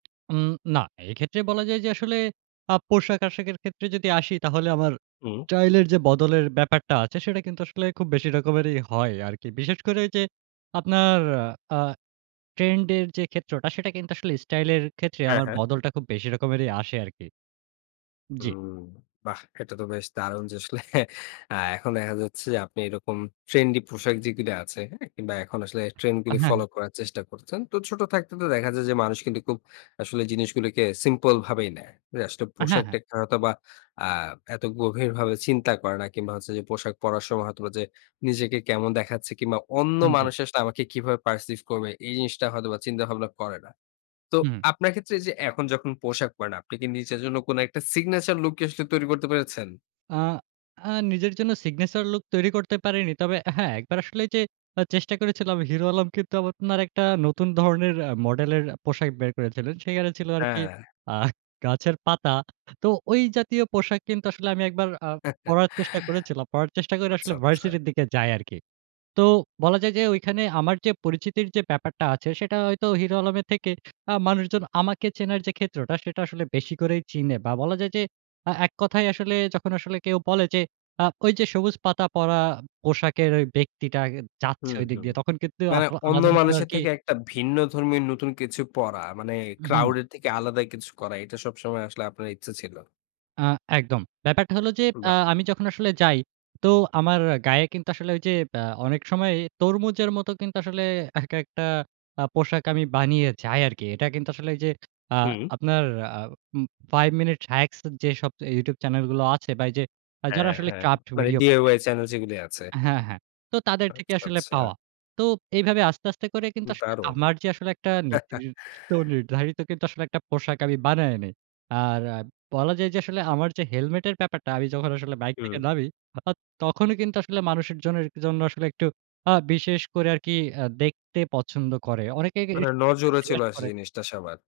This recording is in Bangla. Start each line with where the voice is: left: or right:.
right: উম না, এক্ষেত্রে বলা যায় যে, আসলে আ পোশাক-আশাকের ক্ষেত্রে যদি আসি, তাহলে আমার
left: হু।
right: স্টাইলের যে বদলের ব্যাপারটা আছে, সেটা কিন্তু আসলে খুব বেশি রকমেরই হয় আরকি। বিশেষ করে ওইযে, আপনার আ ট্রেন্ড এর যে ক্ষেত্রটা, সেটা কিন্তু আসলে স্টাইল এর ক্ষেত্রে,
left: হ্যাঁ,
right: আমার
left: হ্যাঁ।
right: বদলটা খুব বেশি রকমেরই আসে আরকি। জি।
left: হুম, বাহ! এটা তো বেশ দারুণ যে, আসলে আ এখন দেখা যাচ্ছে যে, আপনি এরকম ট্রেন্ডি পোশাক যেগুলি আছে, হ্যাঁ? কিংবা এখন আসলে ট্রেন্ড
right: আ
left: গুলো
right: হ্যাঁ,
left: ফলো
right: হ্যাঁ।
left: করার চেষ্টা করছেন। তো ছোট থাকতে তো দেখা যায় যে, মানুষ কিন্তু খুব আসলে জিনিসগুলিকে সিম্পল ভাবেই নেয়। যে আসলে
right: আ হ্যাঁ, হ্যাঁ।
left: পোশাকটা হয়তোবা আ এত গভীরভাবে চিন্তা করে না, কিংবা হচ্ছে যে, পোশাক পড়ার সময় হয়তোবা যে, নিজেকে কেমন দেখাচ্ছে কিংবা "অন্য
right: উম জী।
left: মানুষ আসলে আমাকে কীভাবে পারসিভ করবে?" এই জিনিসটা হয়তোবা চিন্তা-ভাবনা করে না। তো
right: উহু।
left: আপনার ক্ষেত্রে যে, এখন যখন পোশাক পড়েন, আপনি কি নিজের জন্য কোন একটা সিগনেচার লুককে, আসলে তৈরি করতে পেরেছেন?
right: আ আ নিজের জন্য সিগনেচার লুক তৈরি করতে পারেনি। তবে অ্যা হ্যাঁ, একবার আসলে ওইযে আ চেষ্টা করেছিলাম, হিরো আলম কিন্তু আপনার একটা নতুন ধরনের অ্যা মডেলের পোশাক বের করেছিলেন। সেখানে ছিল আরকি
left: হ্যাঁ।
right: আ গাছের পাতা। তো ওই জাতীয় পোশাক কিন্তু আসলে আমি একবার আ পড়ার চেষ্টা করেছিলাম। পড়ার চেষ্টা করে আসলে
left: আচ্ছা, আচ্ছা।
right: ভার্সিটির দিকে যাই আরকি। তো বলা যায় যে, ঐখানে আমার যে পরিচিতির যে ব্যাপারটা আছে, সেটা হয়তো হিরো আলমের থেকে, আ মানুষজন আমাকে চেনার যে ক্ষেত্রটা, সেটা আসলে বেশি করেই চিনে বা বলা যায় যে, আ এক কথায় আসলে যখন আসলে কেউ বলে যে, আ "ঐ যে সবুজ পাতা পড়া পোশাকের ওই ব্যক্তিটা যাচ্ছে,
left: হুম,
right: ঐদিক
left: হুম।
right: দিয়ে।" তখন কিন্তু
left: মানে
right: আহা
left: অন্য
right: আলাদা রকম
left: মানুষের
right: আরকি
left: থেকে, একটা ভিন্ন ধর্মির নতুন কিছু পড়া মানে,
right: উ হু।
left: ক্রাউড এর থেকে আলাদা কিছু করা। এটা সবসময় আসলে আপনার ইচ্ছা ছিল।
right: আ একদম। ব্যাপারটা হল যে, আ
left: বাহ!
right: আমি যখন আসলে যাই, তো আমার গায়ে কিন্তু আসলে ওই যে, ব্যা অনেক সময় তরমুজের মত কিন্তু আসলে এক একটা আ পোশাক আমি বানিয়ে যাই আরকি। এটা কিন্তু আসলে ওই যে, আ
left: হু।
right: আপনার আ উম 5 মিনিটস হাক্স, যেসব YouTube চ্যানেল গুলো আছে বা এই যে যারা
left: হ্যাঁ,
right: আসলে
left: হ্যাঁ।
right: ক্র্যাফট
left: মানে
right: ভিডিও বানায়
left: DIY চ্যানেল যেগুলো আছে।
right: হ্যাঁ, হ্যাঁ। তো তাদের থেকে
left: আচ্ছা,
right: আসলে
left: আচ্ছা।
right: পাওয়া। তো এইভাবে আস্তে, আস্তে করে কিন্তু আসলে
left: দারুণ!
right: আমার যে, আসলে একটা নির্দিষ্ট, নির্ধারিত কিন্তু, আসলে একটা পোশাক আমি বানায় নেই। আর আ বলা যায় যে, আসলে আমার যে হেলমেট এর ব্যাপারটা, আমি যখন আসলে বাইক থেকে
left: হুম।
right: নামি, [unintelligible] তখনই কিন্তু আসলে মানুষিক জনে এর জন্য আসলে একটু আ বিশেষ করে আরকি অ্যা দেখতে পছন্দ করে। অনেকে কে
left: মানে
right: [unintelligible]
left: নজরে চলে
right: জিজ্ঞাসা
left: আসে
right: করে
left: জিনিসটা সবার।